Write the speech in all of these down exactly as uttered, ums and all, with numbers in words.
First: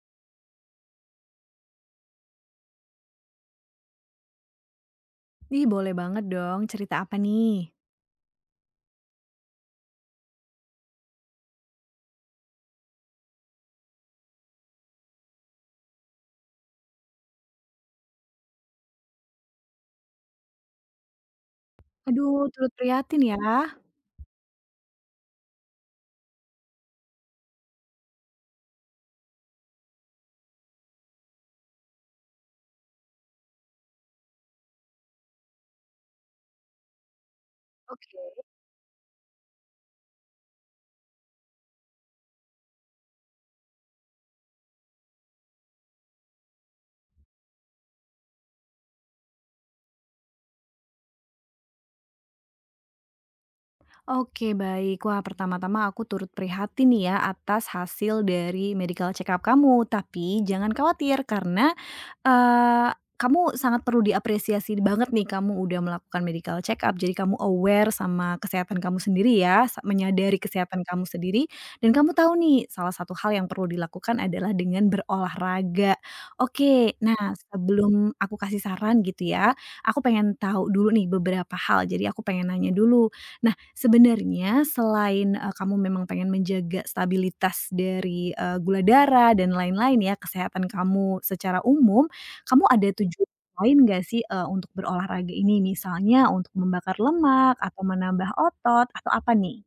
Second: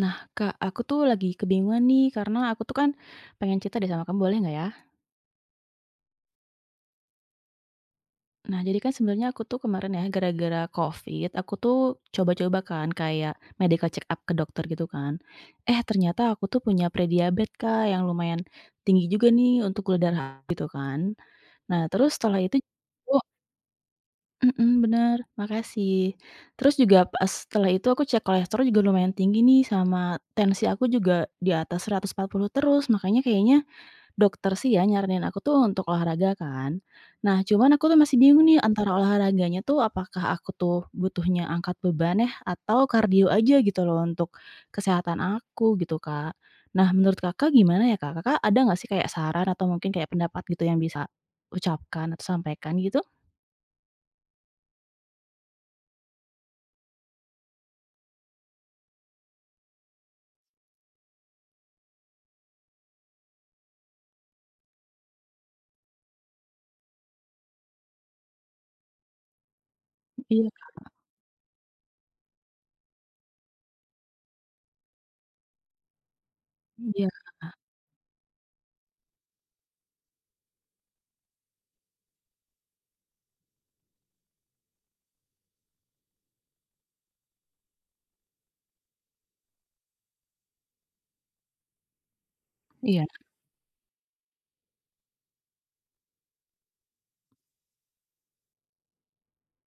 Nah, Kak, aku tuh lagi kebingungan nih karena aku tuh kan pengen cerita deh sama kamu boleh nggak ya? Ih, boleh banget dong, cerita apa nih? Nah, jadi kan sebenarnya aku tuh kemarin ya gara-gara COVID, aku tuh coba-coba kan kayak medical check up ke dokter gitu kan. Eh, ternyata aku tuh punya prediabetes Kak yang lumayan tinggi juga nih untuk gula darah gitu kan. Nah, terus setelah Aduh, itu. turut Oh, prihatin ya. mm bener, makasih. Terus juga pas setelah itu aku cek kolesterol juga lumayan tinggi nih sama tensi aku juga di atas seratus empat puluh terus, makanya kayaknya Dokter sih ya nyaranin aku tuh untuk olahraga kan. Nah cuman aku tuh masih Oke. bingung nih antara olahraganya tuh apakah aku tuh butuhnya angkat beban ya atau kardio aja gitu loh untuk kesehatan aku gitu Kak. Nah menurut Kakak gimana ya Kak? Kakak ada nggak sih kayak saran atau mungkin kayak pendapat gitu yang bisa ucapkan atau sampaikan gitu? Oke baik. Wah pertama-tama aku turut prihatin nih ya atas hasil dari medical check up kamu, tapi jangan khawatir karena, eee, kamu sangat perlu diapresiasi banget nih kamu udah melakukan medical check up, jadi kamu aware sama kesehatan kamu sendiri ya, sa menyadari Iya, Kak. kesehatan kamu sendiri dan kamu tahu nih salah satu hal yang perlu dilakukan adalah dengan berolahraga. Oke, iya, nah sebelum aku kasih saran gitu ya, aku pengen tahu dulu nih beberapa hal, jadi aku pengen nanya dulu. Sebenarnya selain, eee, kamu memang pengen menjaga stabilitas dari, eee, gula darah dan lain-lain ya, kesehatan kamu secara umum, kamu ada iya. tujuan lain nggak sih, eee, untuk berolahraga ini? Misalnya untuk membakar lemak atau menambah otot atau apa nih?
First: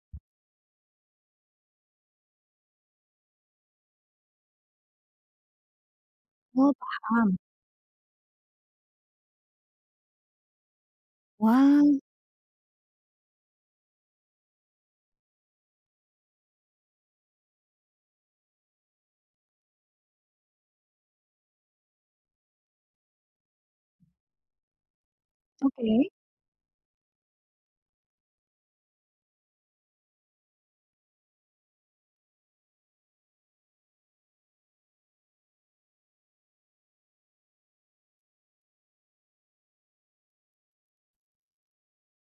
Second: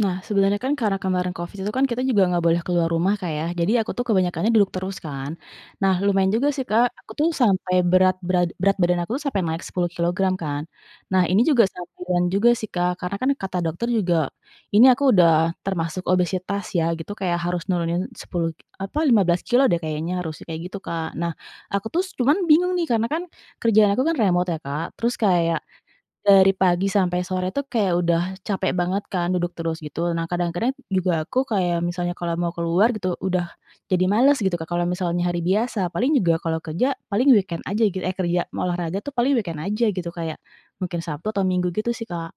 Nah, sebenarnya kan karena kemarin Covid itu kan kita juga nggak boleh keluar rumah Kak ya, jadi aku tuh kebanyakannya duduk terus kan. Nah lumayan juga sih Oh Kak, aku tuh paham. sampai berat berat berat badan aku tuh sampai naik sepuluh kilogram kan. Nah ini juga Wah, sampiran juga sih Kak, karena kan kata dokter juga, ini aku udah termasuk obesitas ya gitu, kayak harus nurunin sepuluh apa lima belas kilo deh kayaknya harusnya kayak gitu Kak. Nah aku tuh cuman bingung nih karena kan kerjaan aku kan remote ya Kak, terus kayak oke. dari pagi sampai sore tuh kayak udah capek banget kan duduk terus gitu. Nah kadang-kadang juga aku kayak misalnya kalau mau keluar gitu udah jadi males gitu Kak, kalau misalnya hari biasa. Paling juga kalau kerja paling weekend aja gitu, eh kerja mau olahraga tuh paling weekend aja gitu kayak mungkin Sabtu atau Minggu gitu sih Kak,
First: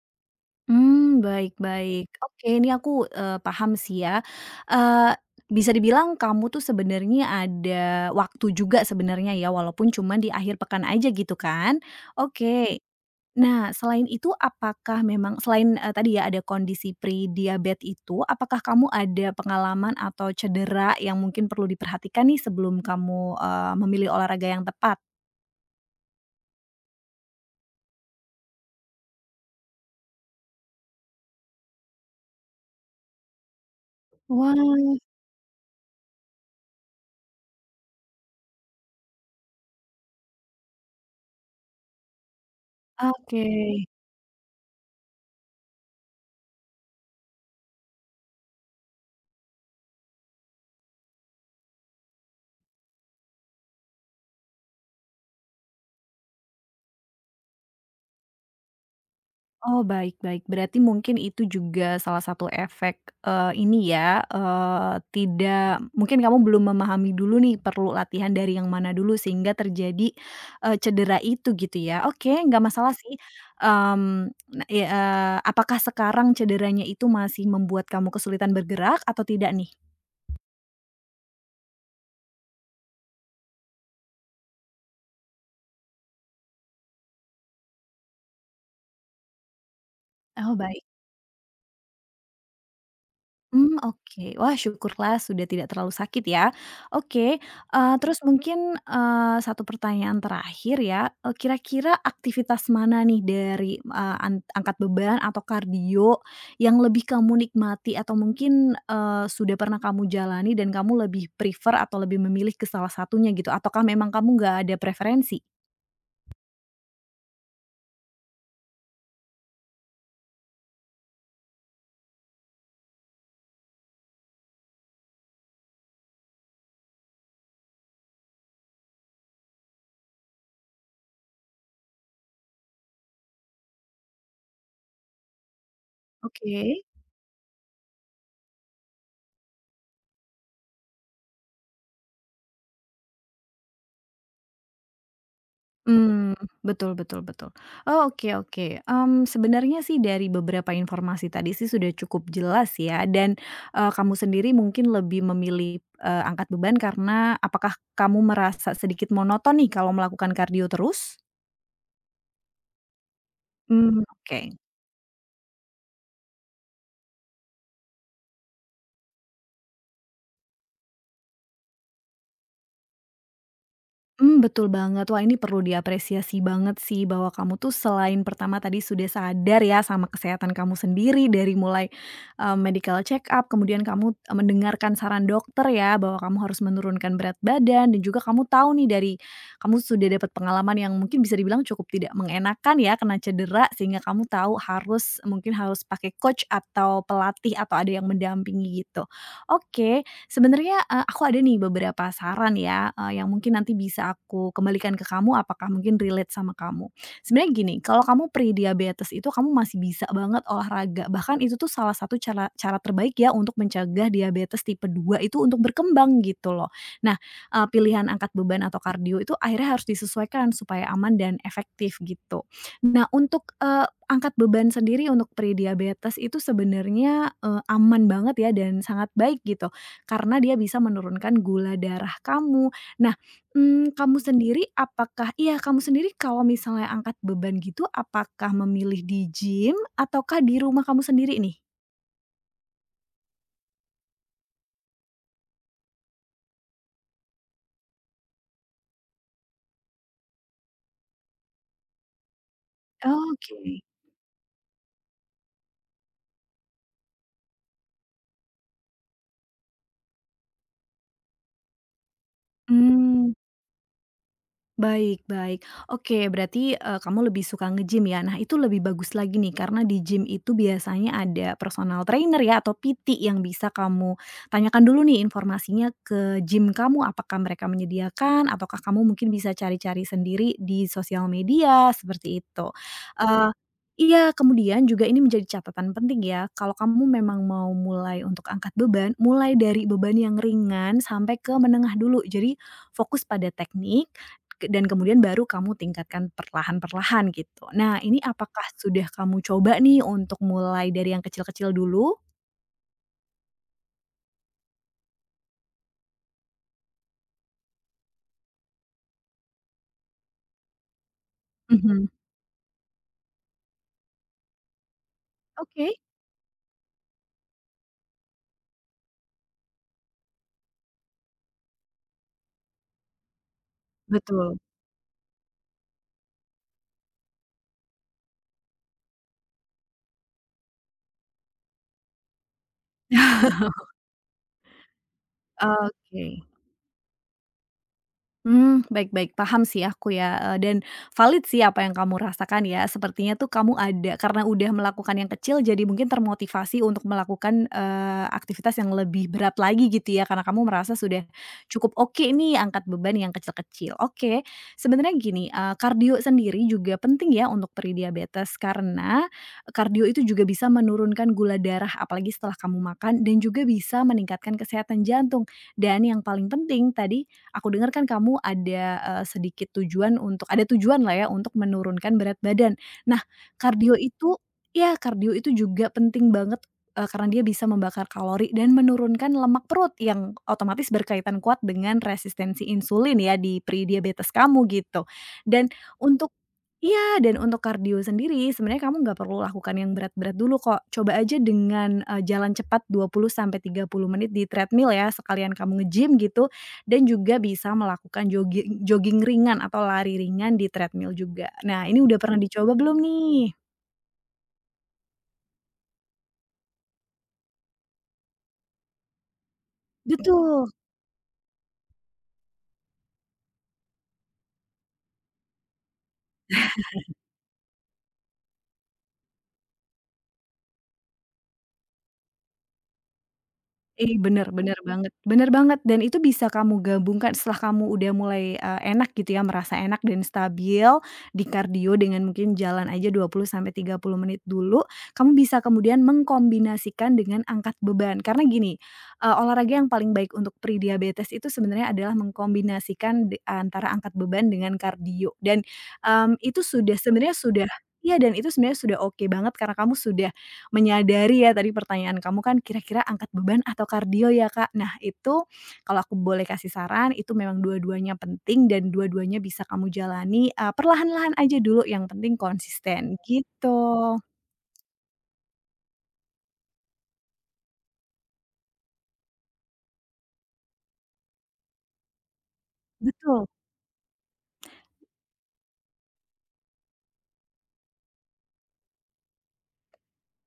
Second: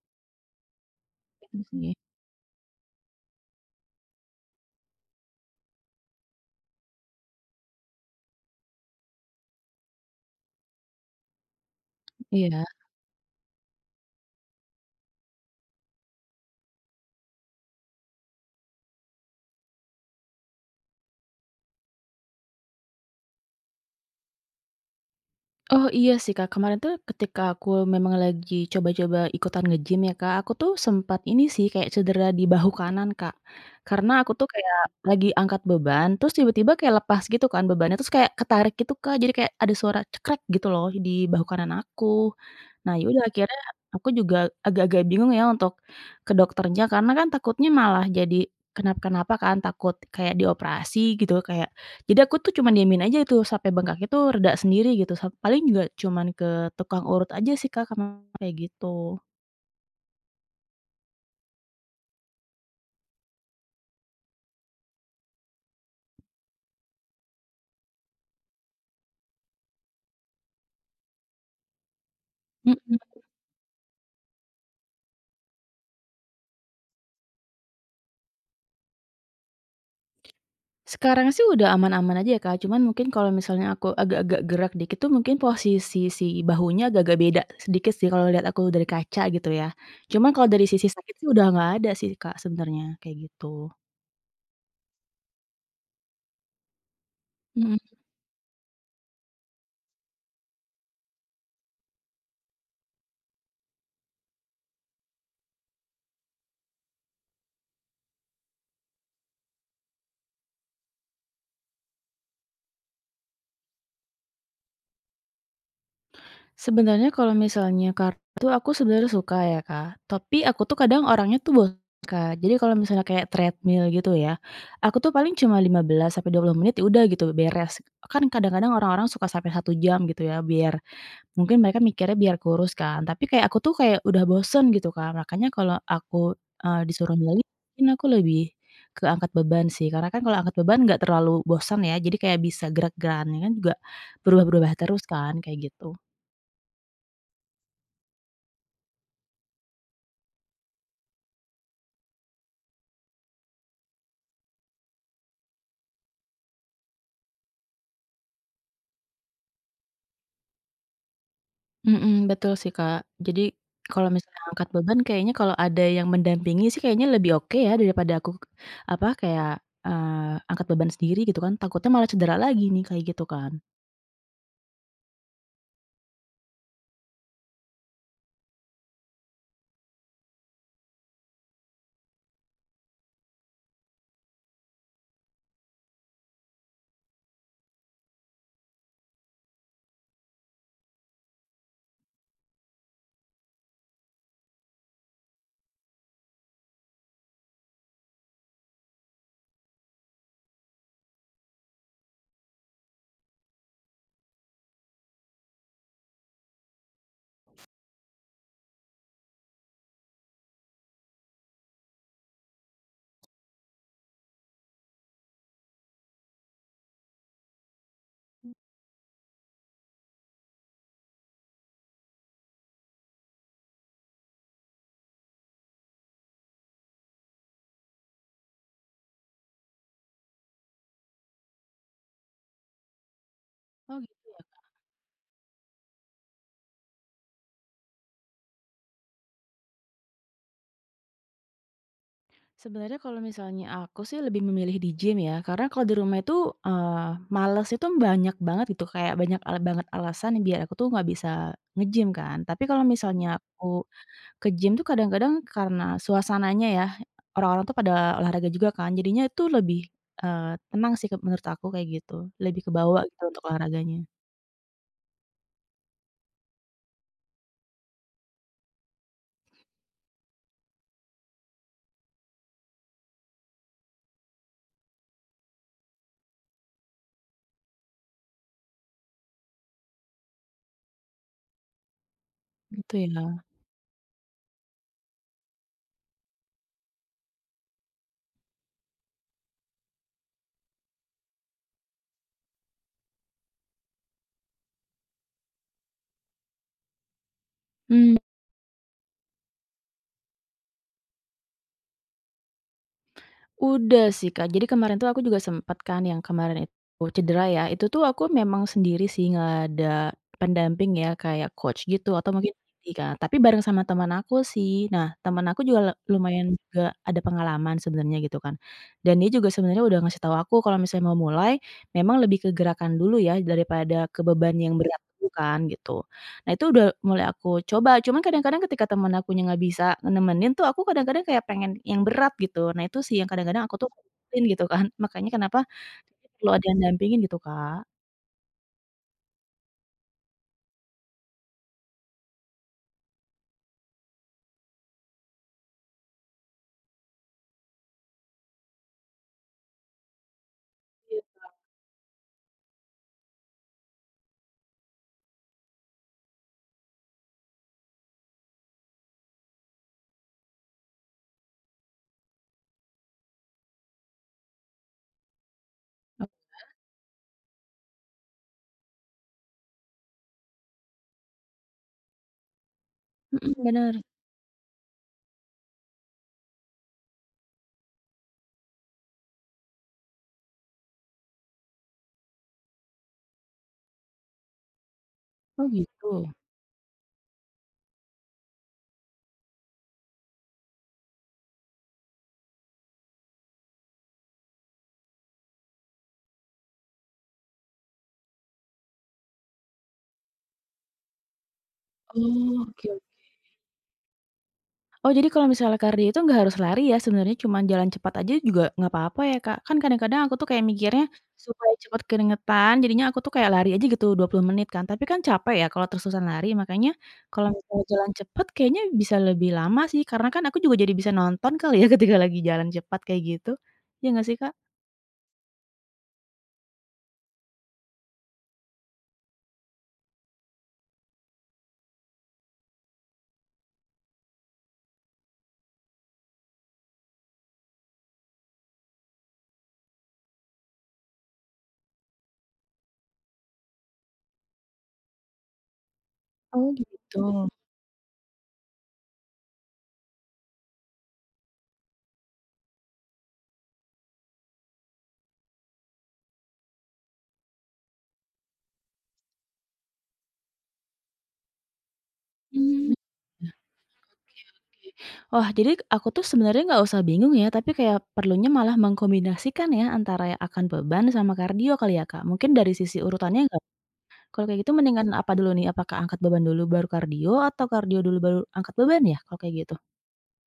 Mmm, baik gitu sih. baik. Oke, ini aku, eee, paham sih ya. Eee, Bisa dibilang kamu tuh sebenarnya ada waktu juga sebenarnya ya, walaupun cuma di akhir pekan aja gitu kan? Iya. Oke. Nah, selain itu apakah memang selain, eee, tadi ya ada kondisi pre-diabetes itu, apakah kamu ada pengalaman atau cedera yang mungkin perlu diperhatikan nih sebelum kamu, eee, memilih olahraga yang tepat? Oh iya sih Kak, kemarin tuh ketika aku memang lagi coba-coba ikutan nge-gym ya Kak, aku tuh sempat ini sih kayak cedera di bahu kanan Kak. Karena aku tuh Wah, kayak lagi angkat beban, terus tiba-tiba kayak lepas gitu kan bebannya, terus kayak ketarik gitu Kak, jadi kayak ada suara cekrek gitu loh di bahu kanan aku. Nah yaudah oke. akhirnya aku juga agak-agak bingung ya untuk ke dokternya, karena kan takutnya malah jadi kenapa-kenapa kan, takut kayak dioperasi gitu, kayak jadi aku tuh cuman diamin aja itu sampai bengkaknya tuh reda sendiri gitu, sa paling juga cuman ke tukang urut aja sih, Kak, karena kayak gitu. Oh, baik baik. Berarti mungkin itu juga salah satu efek, eee, ini ya, eee, tidak mungkin kamu belum memahami dulu nih perlu latihan dari yang mana dulu sehingga terjadi, eee, cedera itu gitu ya. Oke, nggak masalah Mhm. sih, mmm, nah ya, eee, apakah sekarang cederanya itu masih membuat kamu kesulitan bergerak atau tidak nih? Sekarang sih udah aman-aman aja ya, Kak, cuman mungkin kalau misalnya aku agak-agak gerak dikit tuh mungkin posisi si bahunya agak-agak beda sedikit sih kalau lihat aku dari kaca gitu ya. Cuman kalau Oh, dari baik. sisi sakit sih udah nggak ada sih, Kak, sebenarnya, kayak gitu. Mmm, oke. Wah, syukurlah sudah tidak terlalu sakit ya. Oke, Mhm. eee, terus mungkin, eee, satu pertanyaan terakhir ya, eee, kira-kira aktivitas mana nih dari, eee, an angkat beban atau kardio yang lebih kamu nikmati atau mungkin, eee, sudah pernah kamu jalani dan kamu lebih prefer atau lebih memilih ke salah satunya gitu? Ataukah memang kamu nggak ada preferensi? Sebenarnya kalau misalnya kartu aku sebenarnya suka ya, Kak, tapi aku tuh kadang orangnya tuh bosan, Kak. Jadi kalau misalnya kayak treadmill gitu ya, aku tuh paling cuma lima belas sampai dua puluh menit ya udah gitu beres. Kan kadang-kadang orang-orang suka sampai satu jam gitu ya biar mungkin mereka mikirnya biar kurus kan, tapi kayak aku tuh kayak udah bosen gitu, Kak. Makanya kalau aku, eee, Oke. disuruh milih mungkin aku lebih ke angkat beban sih, karena kan kalau angkat beban nggak terlalu bosan ya, jadi kayak bisa gerak geraknya kan juga berubah-berubah terus kan, kayak gitu. Mmm, betul betul betul. Oh, oke oke. Mmm, sebenarnya sih dari beberapa informasi tadi sih sudah cukup jelas ya dan, eee, kamu sendiri mungkin lebih memilih, eee, angkat beban karena apakah kamu merasa sedikit monoton nih kalau melakukan kardio terus? Mhm, betul sih, Kak. Jadi Mmm, kalau oke. misalnya angkat beban kayaknya kalau ada yang mendampingi sih kayaknya lebih oke ya daripada aku, apa, kayak, eee, angkat beban sendiri gitu kan, takutnya malah cedera lagi nih kayak gitu kan. Hmm betul banget. Wah, ini perlu diapresiasi banget sih bahwa kamu tuh selain pertama tadi sudah sadar ya sama kesehatan kamu sendiri dari mulai, eee, medical check up, kemudian kamu, eee, mendengarkan saran dokter ya bahwa kamu harus menurunkan berat badan dan juga kamu tahu nih dari kamu sudah dapat pengalaman yang mungkin bisa dibilang cukup tidak mengenakan ya, kena cedera sehingga kamu tahu harus mungkin harus pakai coach atau pelatih atau ada yang mendampingi gitu. Oke, Sebenarnya, eee, aku ada nih beberapa saran ya, eee, yang mungkin nanti bisa aku kembalikan ke kamu apakah mungkin relate sama kamu. Sebenarnya gini, kalau kamu pre-diabetes itu kamu masih bisa banget olahraga, bahkan itu tuh salah satu cara cara terbaik ya untuk mencegah diabetes tipe dua itu untuk berkembang gitu loh. Nah, eee, pilihan angkat beban atau kardio itu akhirnya harus disesuaikan supaya aman dan efektif gitu. Nah untuk, eee, angkat beban sendiri untuk pre-diabetes itu sebenarnya, eee, aman banget ya dan sangat baik gitu karena dia bisa menurunkan gula darah kamu. Nah, mmm, Oh kamu gitu. sendiri apakah iya kamu sendiri kalau misalnya angkat beban gitu apakah memilih di gym ataukah di rumah kamu sendiri nih? Sebenarnya kalau misalnya aku sih lebih memilih di gym ya, karena kalau di rumah itu, eee, males itu banyak banget gitu, kayak banyak al banget alasan biar aku tuh nggak bisa nge-gym kan. Tapi kalau misalnya Oke, aku Ke gym tuh kadang-kadang karena suasananya ya, orang-orang tuh pada olahraga juga kan, jadinya itu lebih, eee, tenang sih ke menurut aku kayak gitu, lebih kebawa gitu mmm. untuk olahraganya, Baik baik. Oke, berarti, eee, kamu lebih suka nge-gym ya. Nah, itu lebih bagus lagi nih karena di gym itu biasanya ada personal trainer ya atau P T yang bisa kamu tanyakan dulu nih informasinya ke gym kamu, apakah mereka menyediakan ataukah kamu mungkin bisa cari-cari sendiri di sosial media, seperti itu. gitu ya. Eee iya, kemudian juga ini menjadi catatan penting ya, kalau kamu memang mau mulai untuk angkat beban, mulai dari beban yang ringan sampai ke menengah dulu. Jadi fokus pada teknik ke dan kemudian baru kamu tingkatkan perlahan-perlahan gitu. Nah, Mmm. ini apakah sudah kamu coba nih untuk mulai dari yang kecil-kecil dulu? Udah sih, Kak. Jadi kemarin tuh aku juga sempet kan yang kemarin itu cedera ya, itu tuh aku memang sendiri sih, nggak ada pendamping ya, kayak coach Mhm, gitu atau mungkin P T Kak, tapi bareng sama teman aku sih. Nah, teman aku juga le oke, lumayan juga ada pengalaman sebenarnya gitu kan, dan dia juga sebenarnya udah ngasih tahu aku kalau misalnya mau mulai, memang lebih ke gerakan dulu ya daripada ke beban betul. yang berat dulu kan, gitu. Nah itu udah mulai aku coba, cuman kadang-kadang ketika temen akunya nggak bisa nemenin tuh aku kadang-kadang kayak pengen yang berat gitu. Nah itu sih yang kadang-kadang aku tuh ngikutin gitu kan, makanya kenapa Oke. perlu ada yang dampingin gitu, Kak. Hmm, baik baik, paham sih aku ya, eee, dan valid sih apa yang kamu rasakan ya. Sepertinya tuh kamu ada karena udah melakukan yang kecil jadi mungkin termotivasi untuk melakukan, eee, aktivitas yang lebih berat lagi gitu ya, karena kamu merasa Iya. sudah cukup oke nih angkat beban yang kecil-kecil. Oke, sebenarnya gini, eee, kardio sendiri juga penting ya untuk pre-diabetes karena kardio itu juga bisa menurunkan gula darah apalagi setelah kamu makan dan juga bisa meningkatkan kesehatan jantung. Dan yang paling penting tadi Aku dengar kan kamu ada, eee, sedikit tujuan untuk ada tujuan lah ya untuk menurunkan berat badan. Nah, Mhm, kardio bener. itu ya kardio itu juga penting banget, eee, karena dia bisa membakar kalori dan menurunkan lemak perut yang otomatis berkaitan kuat dengan resistensi insulin ya di pre-diabetes kamu gitu. Oh Dan gitu? untuk Iya, dan untuk kardio sendiri sebenarnya kamu nggak perlu lakukan yang berat-berat dulu kok. Coba aja dengan, eee, jalan cepat dua puluh sampai tiga puluh menit di treadmill ya, sekalian kamu nge-gym gitu, dan juga bisa melakukan jogging jogging ringan atau lari ringan di treadmill juga. Nah, ini udah pernah Oh, dicoba belum oke. nih? Oh, jadi kalau misalnya kardio itu nggak harus lari ya, sebenarnya cuman jalan cepat aja juga nggak apa-apa ya, Kak? Kan kadang-kadang aku tuh kayak Betul. mikirnya, supaya cepat keringetan jadinya aku tuh kayak lari aja gitu dua puluh menit kan, tapi kan capek ya kalau terus-terusan lari, makanya kalau misalnya jalan cepat kayaknya bisa lebih lama sih, karena kan aku juga jadi bisa nonton kali ya ketika lagi jalan cepat kayak gitu, iya Ih, nggak sih, Kak? bener bener banget bener banget dan itu bisa kamu gabungkan setelah kamu udah mulai, eee, enak gitu ya, merasa enak dan stabil di kardio dengan mungkin jalan aja dua puluh sampai tiga puluh menit dulu, kamu bisa kemudian mengkombinasikan dengan angkat beban. Karena gini, eee, olahraga yang paling baik untuk pre-diabetes itu sebenarnya adalah mengkombinasikan de antara angkat beban dengan kardio dan, mmm, itu Oh sudah gitu. sebenarnya Mhm. sudah iya, dan itu sebenarnya sudah oke banget karena kamu sudah menyadari ya tadi pertanyaan kamu kan kira-kira angkat beban atau kardio ya, Kak. Nah itu kalau aku boleh kasih saran itu memang dua-duanya penting dan dua-duanya bisa kamu jalani, eee, perlahan-lahan aja dulu yang penting Mmm. konsisten gitu. Oke. Wah, jadi aku tuh sebenarnya nggak usah bingung ya, tapi kayak perlunya malah mengkombinasikan ya antara yang akan beban sama kardio kali ya, Kak? Mungkin dari sisi Betul. urutannya nggak? Kalau kayak gitu mendingan apa dulu nih, apakah angkat beban dulu baru kardio atau kardio dulu baru angkat beban ya kalau kayak gitu?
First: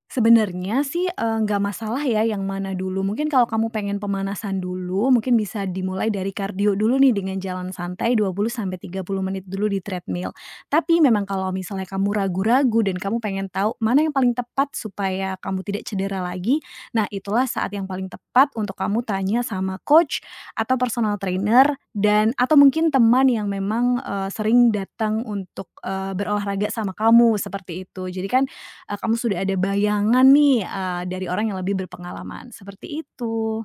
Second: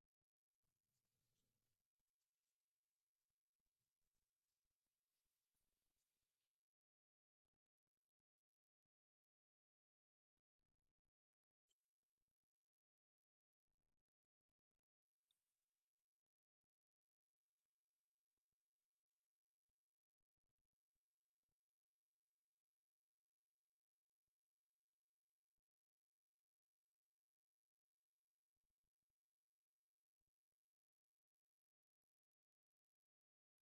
Sebenarnya sih, eee, nggak masalah ya yang mana dulu. Mungkin kalau kamu pengen pemanasan dulu, mungkin bisa dimulai dari kardio dulu nih dengan jalan santai dua puluh sampai tiga puluh menit dulu di treadmill. Tapi memang kalau misalnya kamu ragu-ragu dan kamu pengen tahu mana yang paling tepat supaya kamu tidak cedera lagi, nah itulah saat yang paling tepat untuk kamu tanya sama coach atau personal trainer dan atau mungkin teman yang memang, eee, sering datang untuk, eee, berolahraga sama kamu, seperti itu. Jadi kan eee, kamu sudah ada bayangan nih, eee, dari orang yang lebih berpengalaman, seperti itu.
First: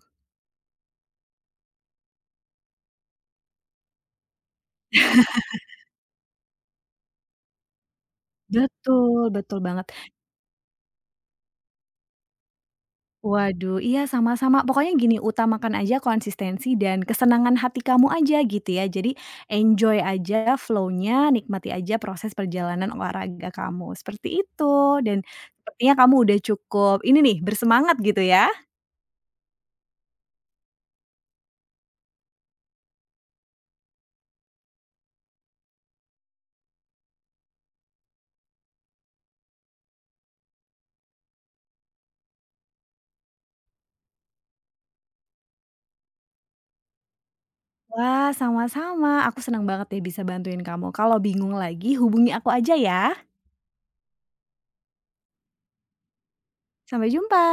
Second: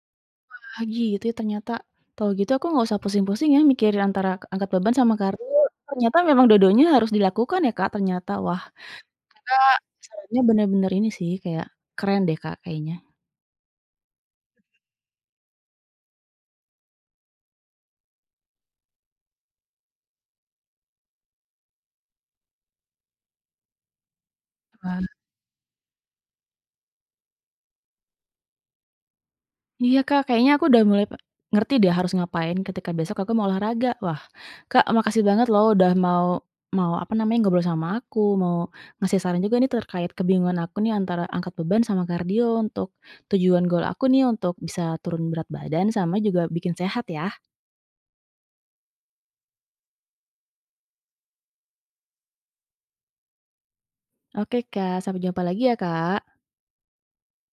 Ah, gitu ya ternyata. Kalau gitu aku nggak usah pusing-pusing ya mikirin antara k- angkat beban sama kardio, ternyata memang dodonya harus dilakukan ya, Kak, ternyata. Wah, Betul, betul banget. sarannya bener-bener ini sih kayak keren deh, Kak, kayaknya. Waduh, iya sama-sama. Pokoknya gini, utamakan aja konsistensi dan kesenangan hati kamu aja gitu ya. Jadi enjoy aja flow-nya, nikmati aja proses perjalanan olahraga kamu, seperti itu. Wah. Dan sepertinya kamu udah cukup ini nih, bersemangat gitu ya. Iya, Kak, kayaknya aku udah mulai pe ngerti deh harus ngapain ketika besok aku mau olahraga. Wah, Kak, makasih banget loh udah mau mau apa namanya, ngobrol sama aku, mau ngasih saran juga nih terkait kebingungan aku nih antara angkat beban sama kardio untuk tujuan goal aku nih untuk bisa turun berat badan sama juga bikin sehat ya. Wah, sama-sama. Aku senang banget ya bisa bantuin kamu. Kalau bingung lagi hubungi aku aja ya. Oke, Kak, sampai jumpa lagi ya, Kak. Sampai jumpa.